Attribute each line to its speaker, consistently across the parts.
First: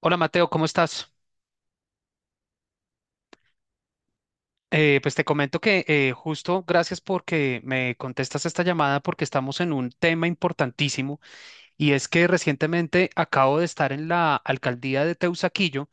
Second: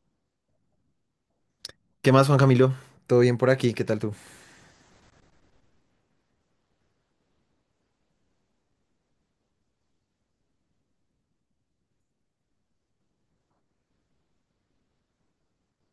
Speaker 1: Hola Mateo, ¿cómo estás?
Speaker 2: ¿Qué más, Juan Camilo? ¿Todo bien por aquí? ¿Qué tal tú?
Speaker 1: Pues te comento que justo gracias porque me contestas esta llamada porque estamos en un tema importantísimo y es que recientemente acabo de estar en la alcaldía de Teusaquillo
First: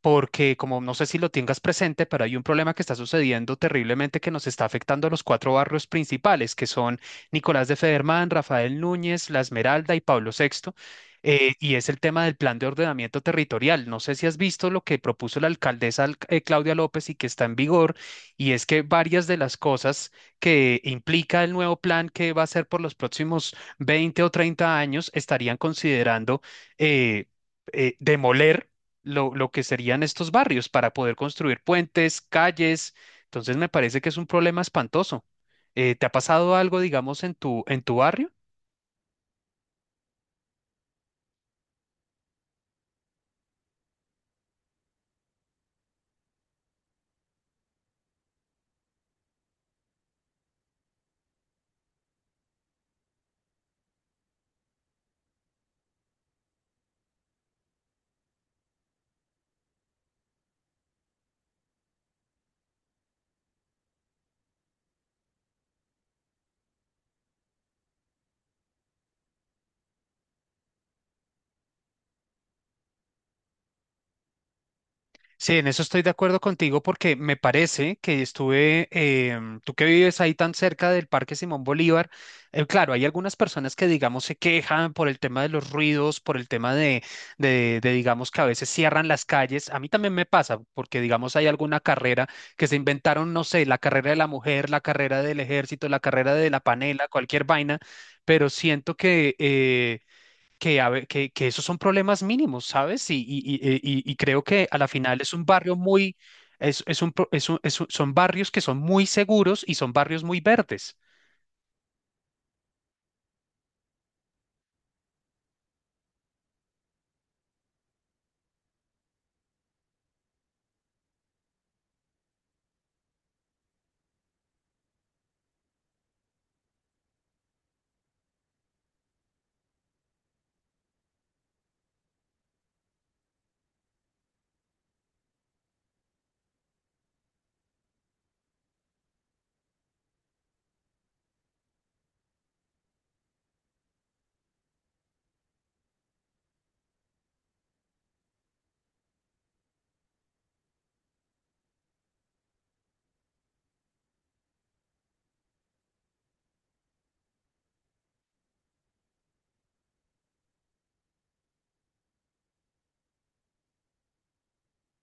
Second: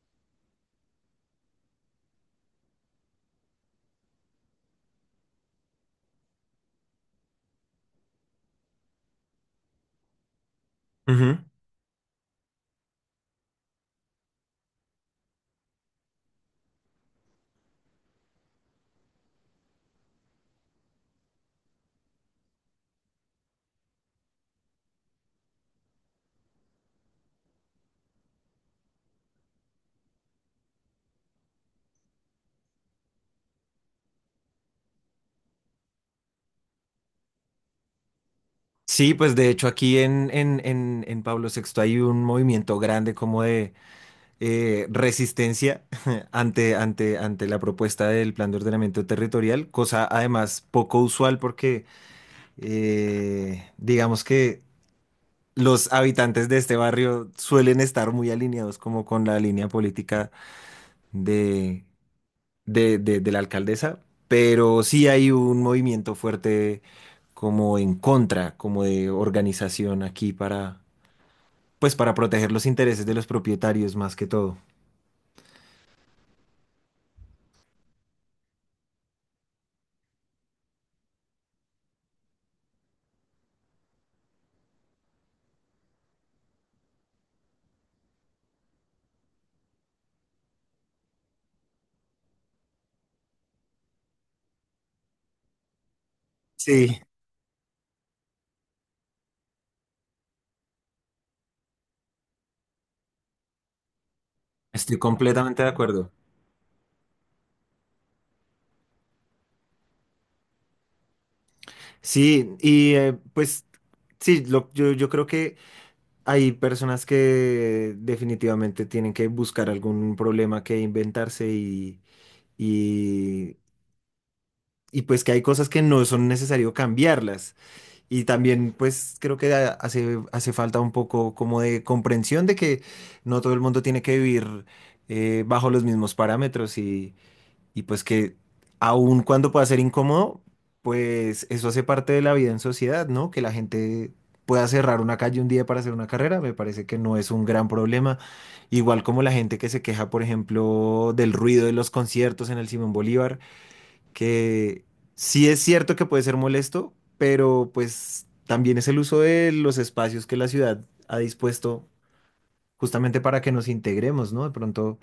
Speaker 1: porque como no sé si lo tengas presente, pero hay un problema que está sucediendo terriblemente que nos está afectando a los cuatro barrios principales, que son Nicolás de Federman, Rafael Núñez, La Esmeralda y Pablo Sexto.
Speaker 2: Ujú.
Speaker 1: Y es el tema del plan de ordenamiento territorial. No sé si has visto lo que propuso la alcaldesa, Claudia López, y que está en vigor, y es que varias de las cosas que implica el nuevo plan que va a ser por los próximos 20 o 30 años estarían considerando eh, demoler lo que serían estos barrios para poder construir puentes, calles. Entonces me parece que es un problema espantoso. ¿Te ha pasado algo, digamos, en tu barrio?
Speaker 2: Sí, pues de hecho aquí en Pablo Sexto hay un movimiento grande como de resistencia ante la propuesta del plan de ordenamiento territorial, cosa además poco usual porque digamos que los habitantes de este barrio suelen estar muy alineados como con la línea política de de la alcaldesa, pero sí hay un movimiento fuerte como en contra, como de organización aquí pues para proteger los intereses de los propietarios más que todo.
Speaker 1: Sí, en eso estoy de acuerdo contigo porque me parece que tú que vives ahí tan cerca del Parque Simón Bolívar, claro, hay algunas personas que digamos se quejan por el tema de los ruidos, por el tema de, digamos que a veces cierran las calles. A mí también me pasa porque digamos hay alguna carrera que se inventaron, no sé, la carrera de la mujer, la carrera del ejército, la carrera de la
Speaker 2: Sí.
Speaker 1: panela, cualquier vaina, pero siento que que esos son problemas mínimos, ¿sabes? Y creo que a la
Speaker 2: Estoy
Speaker 1: final es un
Speaker 2: completamente de
Speaker 1: barrio
Speaker 2: acuerdo.
Speaker 1: muy, es un, pro- es un- son barrios que son muy seguros y son barrios muy verdes.
Speaker 2: Sí, y pues sí, yo creo que hay personas que definitivamente tienen que buscar algún problema que inventarse, y, y pues que hay cosas que no son necesario cambiarlas. Y también, pues, creo que hace falta un poco como de comprensión de que no todo el mundo tiene que vivir bajo los mismos parámetros y, pues que aun cuando pueda ser incómodo, pues eso hace parte de la vida en sociedad, ¿no? Que la gente pueda cerrar una calle un día para hacer una carrera, me parece que no es un gran problema. Igual como la gente que se queja, por ejemplo, del ruido de los conciertos en el Simón Bolívar, que sí es cierto que puede ser molesto, pero pues también es el uso de los espacios que la ciudad ha dispuesto justamente para que nos integremos, ¿no? De pronto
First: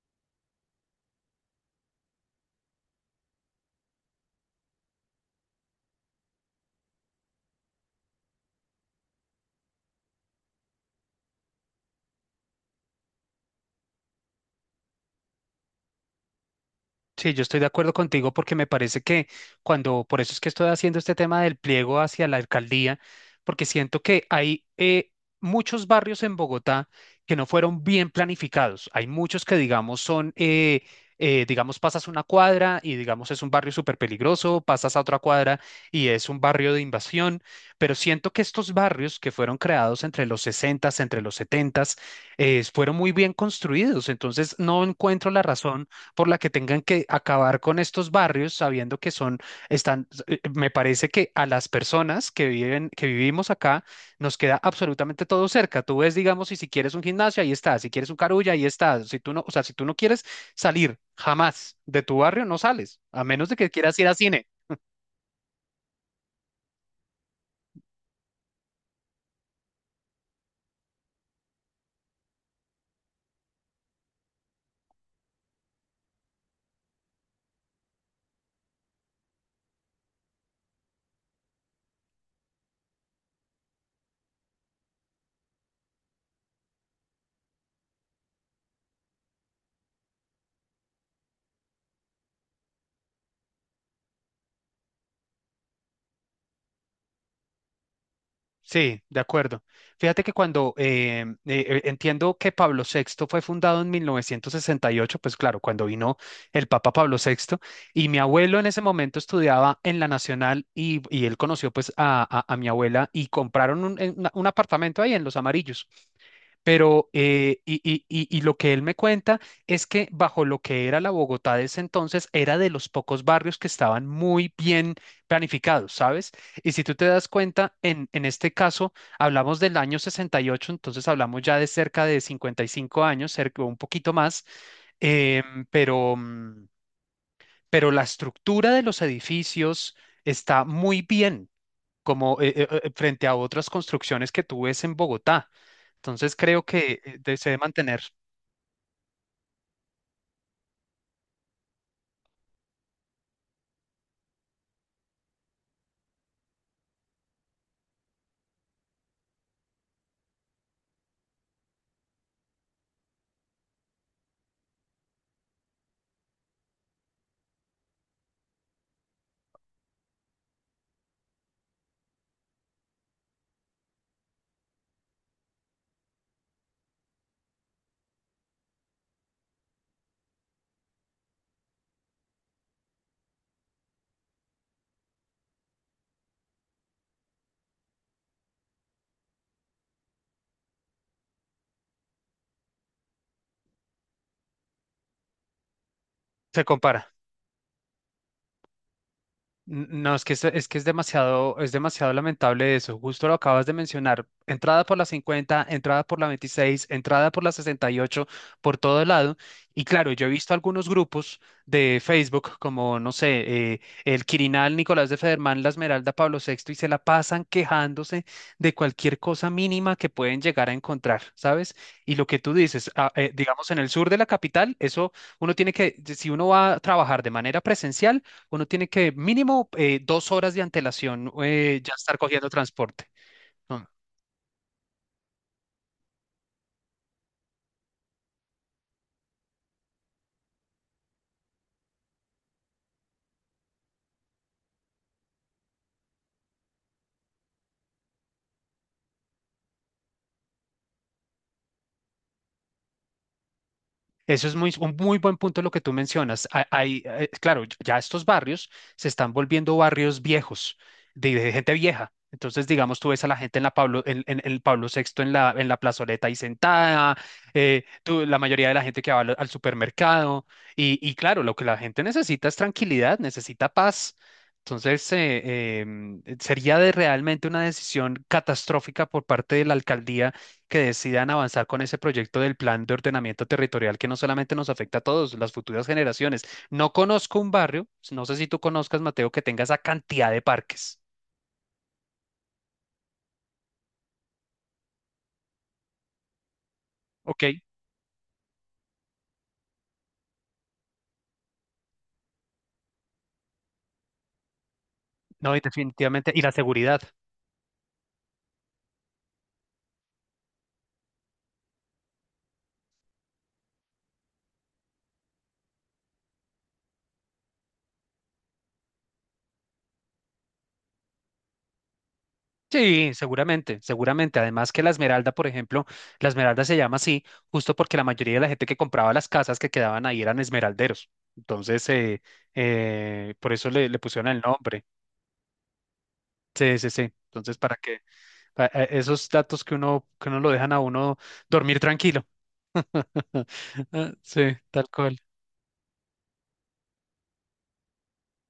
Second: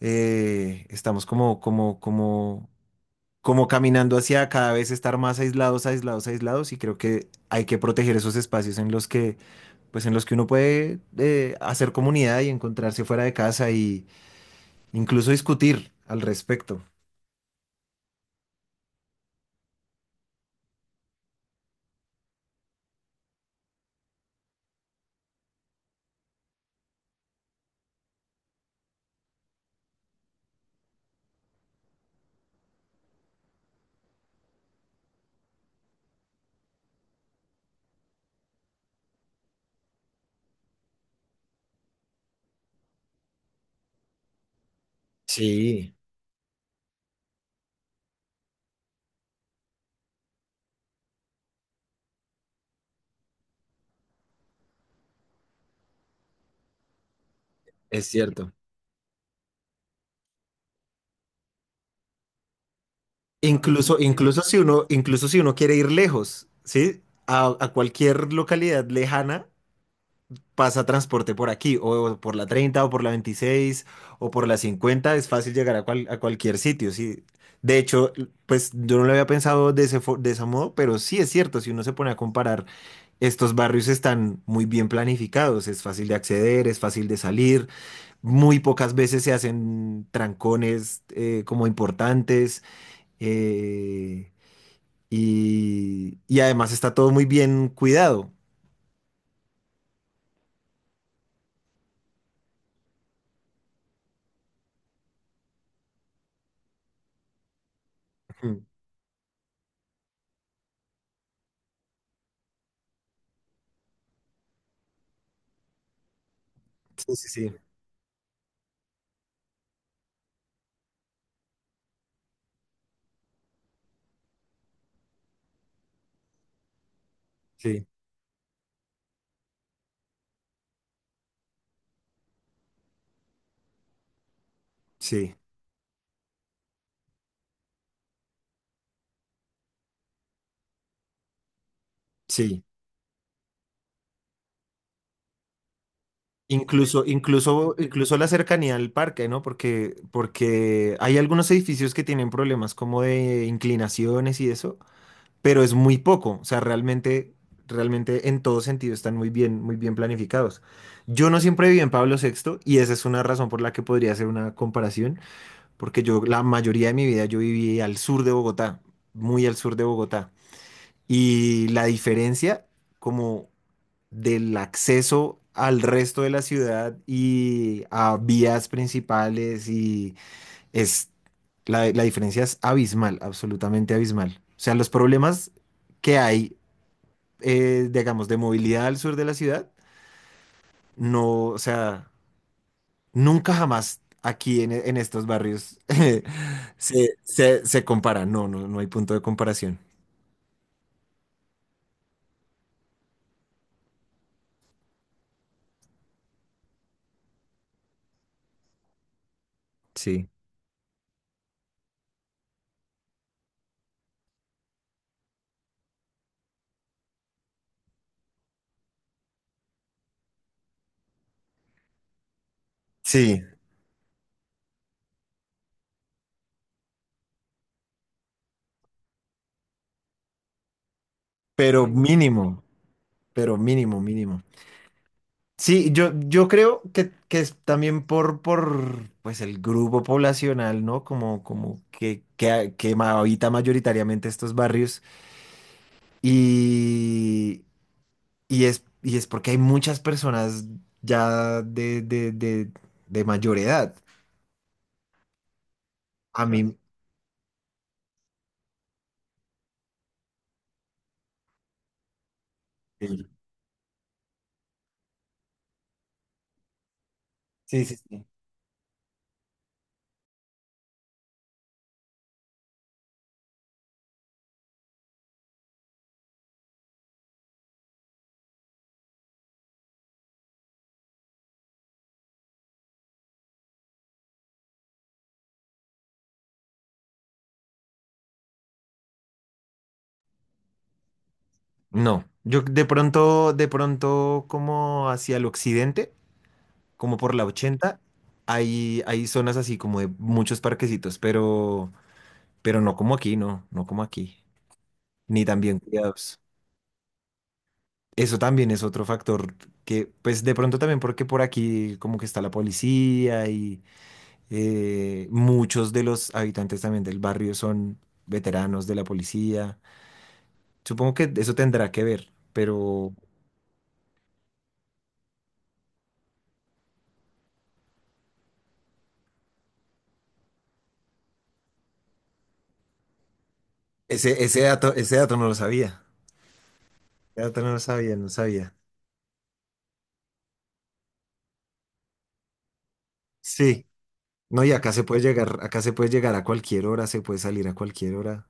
Speaker 2: estamos como caminando hacia cada vez estar más aislados, aislados, aislados, y creo que hay que proteger esos espacios en los que, pues en los que uno puede hacer comunidad y encontrarse fuera de casa y incluso discutir al respecto.
Speaker 1: Sí, yo estoy de acuerdo contigo porque me parece que por eso es que estoy haciendo este tema del pliego hacia la alcaldía, porque siento que hay muchos barrios en Bogotá que no fueron bien planificados. Hay muchos que, digamos, digamos, pasas una cuadra y, digamos, es un barrio súper peligroso, pasas a otra cuadra y es un barrio de invasión, pero siento que estos barrios que fueron creados entre los sesenta, entre los 70 fueron muy bien construidos. Entonces, no encuentro la razón
Speaker 2: Sí,
Speaker 1: por la que tengan que acabar con estos barrios sabiendo que me parece que a las personas que viven, que vivimos acá, nos queda absolutamente todo cerca. Tú ves, digamos, y si quieres un gimnasio, ahí está, si
Speaker 2: es
Speaker 1: quieres un carulla,
Speaker 2: cierto.
Speaker 1: ahí está. Si tú no, o sea, si tú no quieres salir jamás de tu barrio, no sales, a menos de que quieras
Speaker 2: Incluso,
Speaker 1: ir a
Speaker 2: incluso
Speaker 1: cine.
Speaker 2: si uno, incluso si uno quiere ir lejos, ¿sí? A cualquier localidad lejana pasa transporte por aquí, o por la 30 o por la 26 o por la 50. Es fácil llegar a cualquier sitio, ¿sí? De hecho, pues yo no lo había pensado de ese modo, pero sí es cierto, si uno se pone a comparar, estos barrios están muy bien planificados, es fácil de acceder, es fácil de salir, muy pocas veces se hacen trancones como importantes. eh, y, además está todo muy bien cuidado.
Speaker 1: Sí, de acuerdo. Fíjate que cuando entiendo que Pablo VI fue fundado en 1968, pues claro, cuando vino el Papa Pablo VI, y mi abuelo
Speaker 2: Ujú.
Speaker 1: en ese momento estudiaba en la Nacional y él conoció pues a mi abuela y compraron un apartamento ahí en Los Amarillos. Pero,
Speaker 2: Sí, sí, sí,
Speaker 1: y lo que él me cuenta es que bajo lo que era la Bogotá de ese entonces, era de los pocos barrios que estaban muy bien planificados, ¿sabes? Y si tú te das cuenta,
Speaker 2: sí,
Speaker 1: en este caso hablamos del año 68, entonces hablamos ya de cerca de 55 años, cerca, un poquito más,
Speaker 2: sí,
Speaker 1: em, pero, mm, pero la estructura de los edificios está muy bien como
Speaker 2: sí.
Speaker 1: frente a otras construcciones que tú ves en Bogotá. Entonces creo que
Speaker 2: Incluso,
Speaker 1: se debe
Speaker 2: incluso,
Speaker 1: mantener,
Speaker 2: incluso la cercanía al parque, ¿no? Porque hay algunos edificios que tienen problemas como de inclinaciones y eso, pero es muy poco. O sea, realmente, en todo sentido están muy bien planificados. Yo no siempre viví en Pablo Sexto y esa es una razón por la que podría hacer una comparación, porque yo la mayoría de mi vida yo viví al sur de Bogotá, muy al sur de Bogotá. Y la diferencia como del acceso al resto de la ciudad y a vías principales, y es la diferencia es abismal, absolutamente abismal. O sea, los problemas que hay, digamos, de movilidad al sur de la ciudad, no, o sea, nunca jamás aquí en, estos barrios
Speaker 1: se compara.
Speaker 2: se compara. No, no, no hay punto de comparación.
Speaker 1: No, es que es demasiado lamentable eso. Justo lo acabas de mencionar. Entrada por la 50, entrada por la 26, entrada por la 68, por todo lado. Y claro, yo he
Speaker 2: Sí.
Speaker 1: visto algunos grupos de Facebook, como, no sé, el Quirinal, Nicolás de Federman, La Esmeralda, Pablo Sexto, y se la pasan quejándose de cualquier cosa mínima que pueden llegar a encontrar, ¿sabes? Y lo que tú dices,
Speaker 2: Sí,
Speaker 1: digamos, en el sur de la capital, eso uno tiene que, si uno va a trabajar de manera presencial, uno tiene que mínimo 2 horas de antelación
Speaker 2: pero
Speaker 1: ya estar cogiendo
Speaker 2: mínimo.
Speaker 1: transporte.
Speaker 2: Pero
Speaker 1: Mm.
Speaker 2: mínimo, mínimo. Sí, yo creo que, es también por pues el grupo poblacional, ¿no? Como que, que habita mayoritariamente estos barrios. Y, y es porque hay muchas personas ya de mayor edad.
Speaker 1: Eso es muy, un muy buen punto lo que tú
Speaker 2: A
Speaker 1: mencionas.
Speaker 2: mí,
Speaker 1: Hay, claro, ya estos barrios se están volviendo barrios viejos, de gente vieja. Entonces, digamos, tú ves a
Speaker 2: Sí.
Speaker 1: la gente en la Pablo, en el Pablo Sexto en la plazoleta ahí sentada,
Speaker 2: Sí, sí, sí.
Speaker 1: la mayoría de la gente que va al supermercado. Y claro, lo que la gente necesita es tranquilidad, necesita paz. Entonces, sería de realmente una decisión catastrófica por parte de la alcaldía que decidan avanzar con ese proyecto del plan de ordenamiento territorial que no solamente nos afecta a todos, las futuras generaciones. No conozco un barrio, no sé si tú conozcas, Mateo, que tenga esa cantidad de parques.
Speaker 2: No. Yo de pronto, como hacia el occidente, como por
Speaker 1: Ok,
Speaker 2: la 80, hay zonas así como de muchos parquecitos, pero, no como aquí, no, no como aquí, ni
Speaker 1: no, y
Speaker 2: tan bien
Speaker 1: definitivamente.
Speaker 2: cuidados.
Speaker 1: Y la seguridad.
Speaker 2: Eso también es otro factor que, pues de pronto también porque por aquí como que está la policía y muchos de los habitantes también del barrio son veteranos de la policía. Supongo que eso tendrá que ver,
Speaker 1: Sí,
Speaker 2: pero
Speaker 1: seguramente, seguramente. Además que la Esmeralda, por ejemplo, la Esmeralda se llama así justo porque la mayoría de la gente que compraba las casas que quedaban ahí eran esmeralderos. Entonces, por eso le pusieron el
Speaker 2: ese, ese
Speaker 1: nombre.
Speaker 2: dato, ese dato no lo sabía.
Speaker 1: Sí, sí, sí.
Speaker 2: Ese
Speaker 1: Entonces,
Speaker 2: dato no
Speaker 1: para
Speaker 2: lo
Speaker 1: que
Speaker 2: sabía, no sabía.
Speaker 1: esos datos que que uno lo dejan a uno dormir tranquilo.
Speaker 2: Sí.
Speaker 1: Ah, sí,
Speaker 2: No, y
Speaker 1: tal
Speaker 2: acá se
Speaker 1: cual.
Speaker 2: puede llegar, acá se puede llegar a cualquier hora, se puede salir a cualquier hora.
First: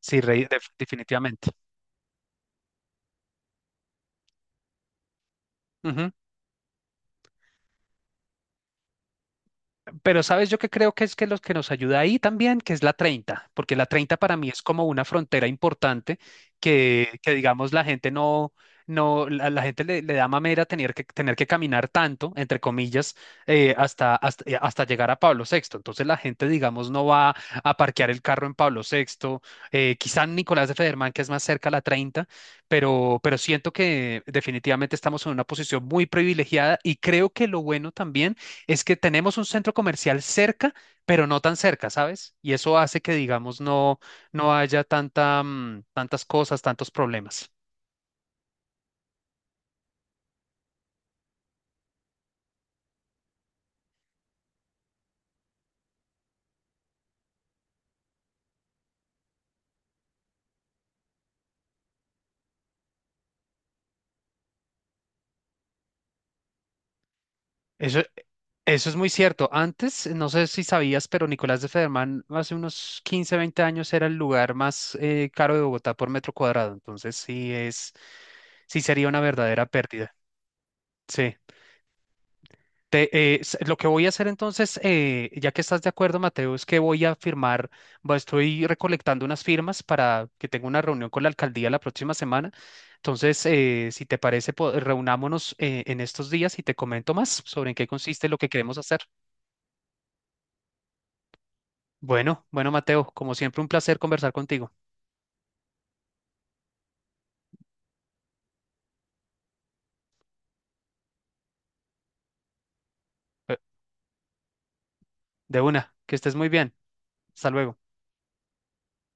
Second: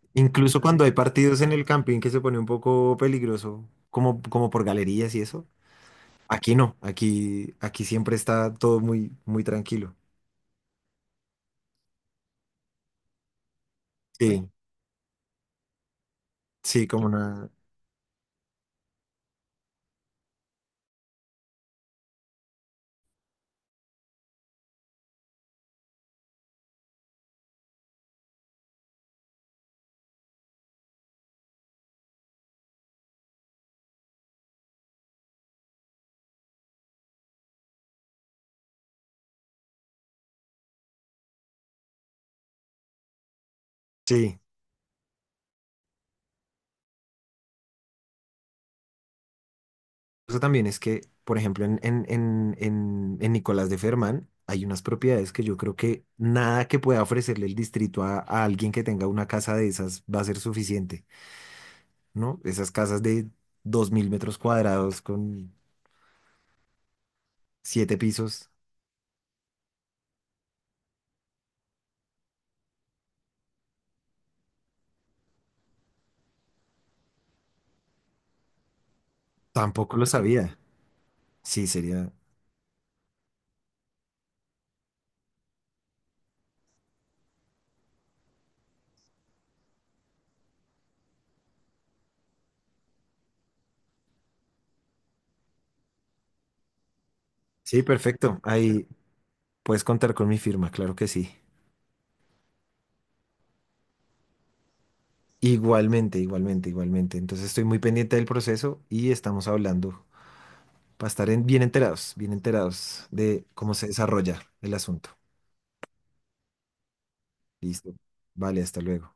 Speaker 1: Sí, rey,
Speaker 2: Incluso cuando hay partidos
Speaker 1: definitivamente.
Speaker 2: en el camping, que se pone un poco peligroso, como, como por galerías y eso.
Speaker 1: Ujú.
Speaker 2: Aquí no, aquí siempre está todo muy, muy tranquilo.
Speaker 1: Pero sabes, yo que creo que es que los que nos ayuda ahí también, que es la 30 porque la 30 para mí
Speaker 2: Sí,
Speaker 1: es como una frontera importante
Speaker 2: sí, como
Speaker 1: que
Speaker 2: una.
Speaker 1: digamos, la gente no, no, la gente le da mamera tener que caminar tanto, entre comillas, hasta llegar a Pablo Sexto. Entonces la gente, digamos, no va a parquear el carro en Pablo Sexto, quizá en Nicolás de Federman, que es más cerca a la 30, pero siento que definitivamente estamos en una posición muy privilegiada y creo que lo bueno también es que tenemos un centro comercial cerca, pero no tan cerca, ¿sabes? Y eso hace que, digamos,
Speaker 2: Sí.
Speaker 1: no haya tantas cosas, tantos problemas.
Speaker 2: Eso también es que, por ejemplo, en Nicolás de Fermán hay unas propiedades que yo creo que nada que pueda ofrecerle el distrito a, alguien que tenga una casa de esas va a ser suficiente, ¿no? Esas casas de 2.000 metros cuadrados con siete
Speaker 1: Eso,
Speaker 2: pisos.
Speaker 1: eso es muy cierto. Antes, no sé si sabías, pero Nicolás de Federman hace unos 15 o 20 años era el lugar más caro de Bogotá por metro cuadrado. Entonces, sí sería una verdadera
Speaker 2: Tampoco lo
Speaker 1: pérdida.
Speaker 2: sabía.
Speaker 1: Sí.
Speaker 2: Sí, sería.
Speaker 1: Te- lo que voy a hacer entonces, ya que estás de acuerdo, Mateo, es que voy a estoy recolectando unas firmas para que tenga una reunión con la alcaldía la próxima semana. Entonces, si te parece, reunámonos en estos días y te comento más sobre en
Speaker 2: Sí,
Speaker 1: qué consiste lo
Speaker 2: perfecto.
Speaker 1: que queremos
Speaker 2: Ahí
Speaker 1: hacer.
Speaker 2: puedes contar con mi firma, claro que sí.
Speaker 1: Bueno, bueno, Mateo, como siempre, un placer conversar contigo.
Speaker 2: Igualmente, igualmente, igualmente. Entonces estoy muy pendiente del proceso y estamos hablando para estar bien enterados de
Speaker 1: Eh,
Speaker 2: cómo se desarrolla el asunto.
Speaker 1: De una, que estés muy bien. Hasta luego.
Speaker 2: Listo. Vale, hasta luego.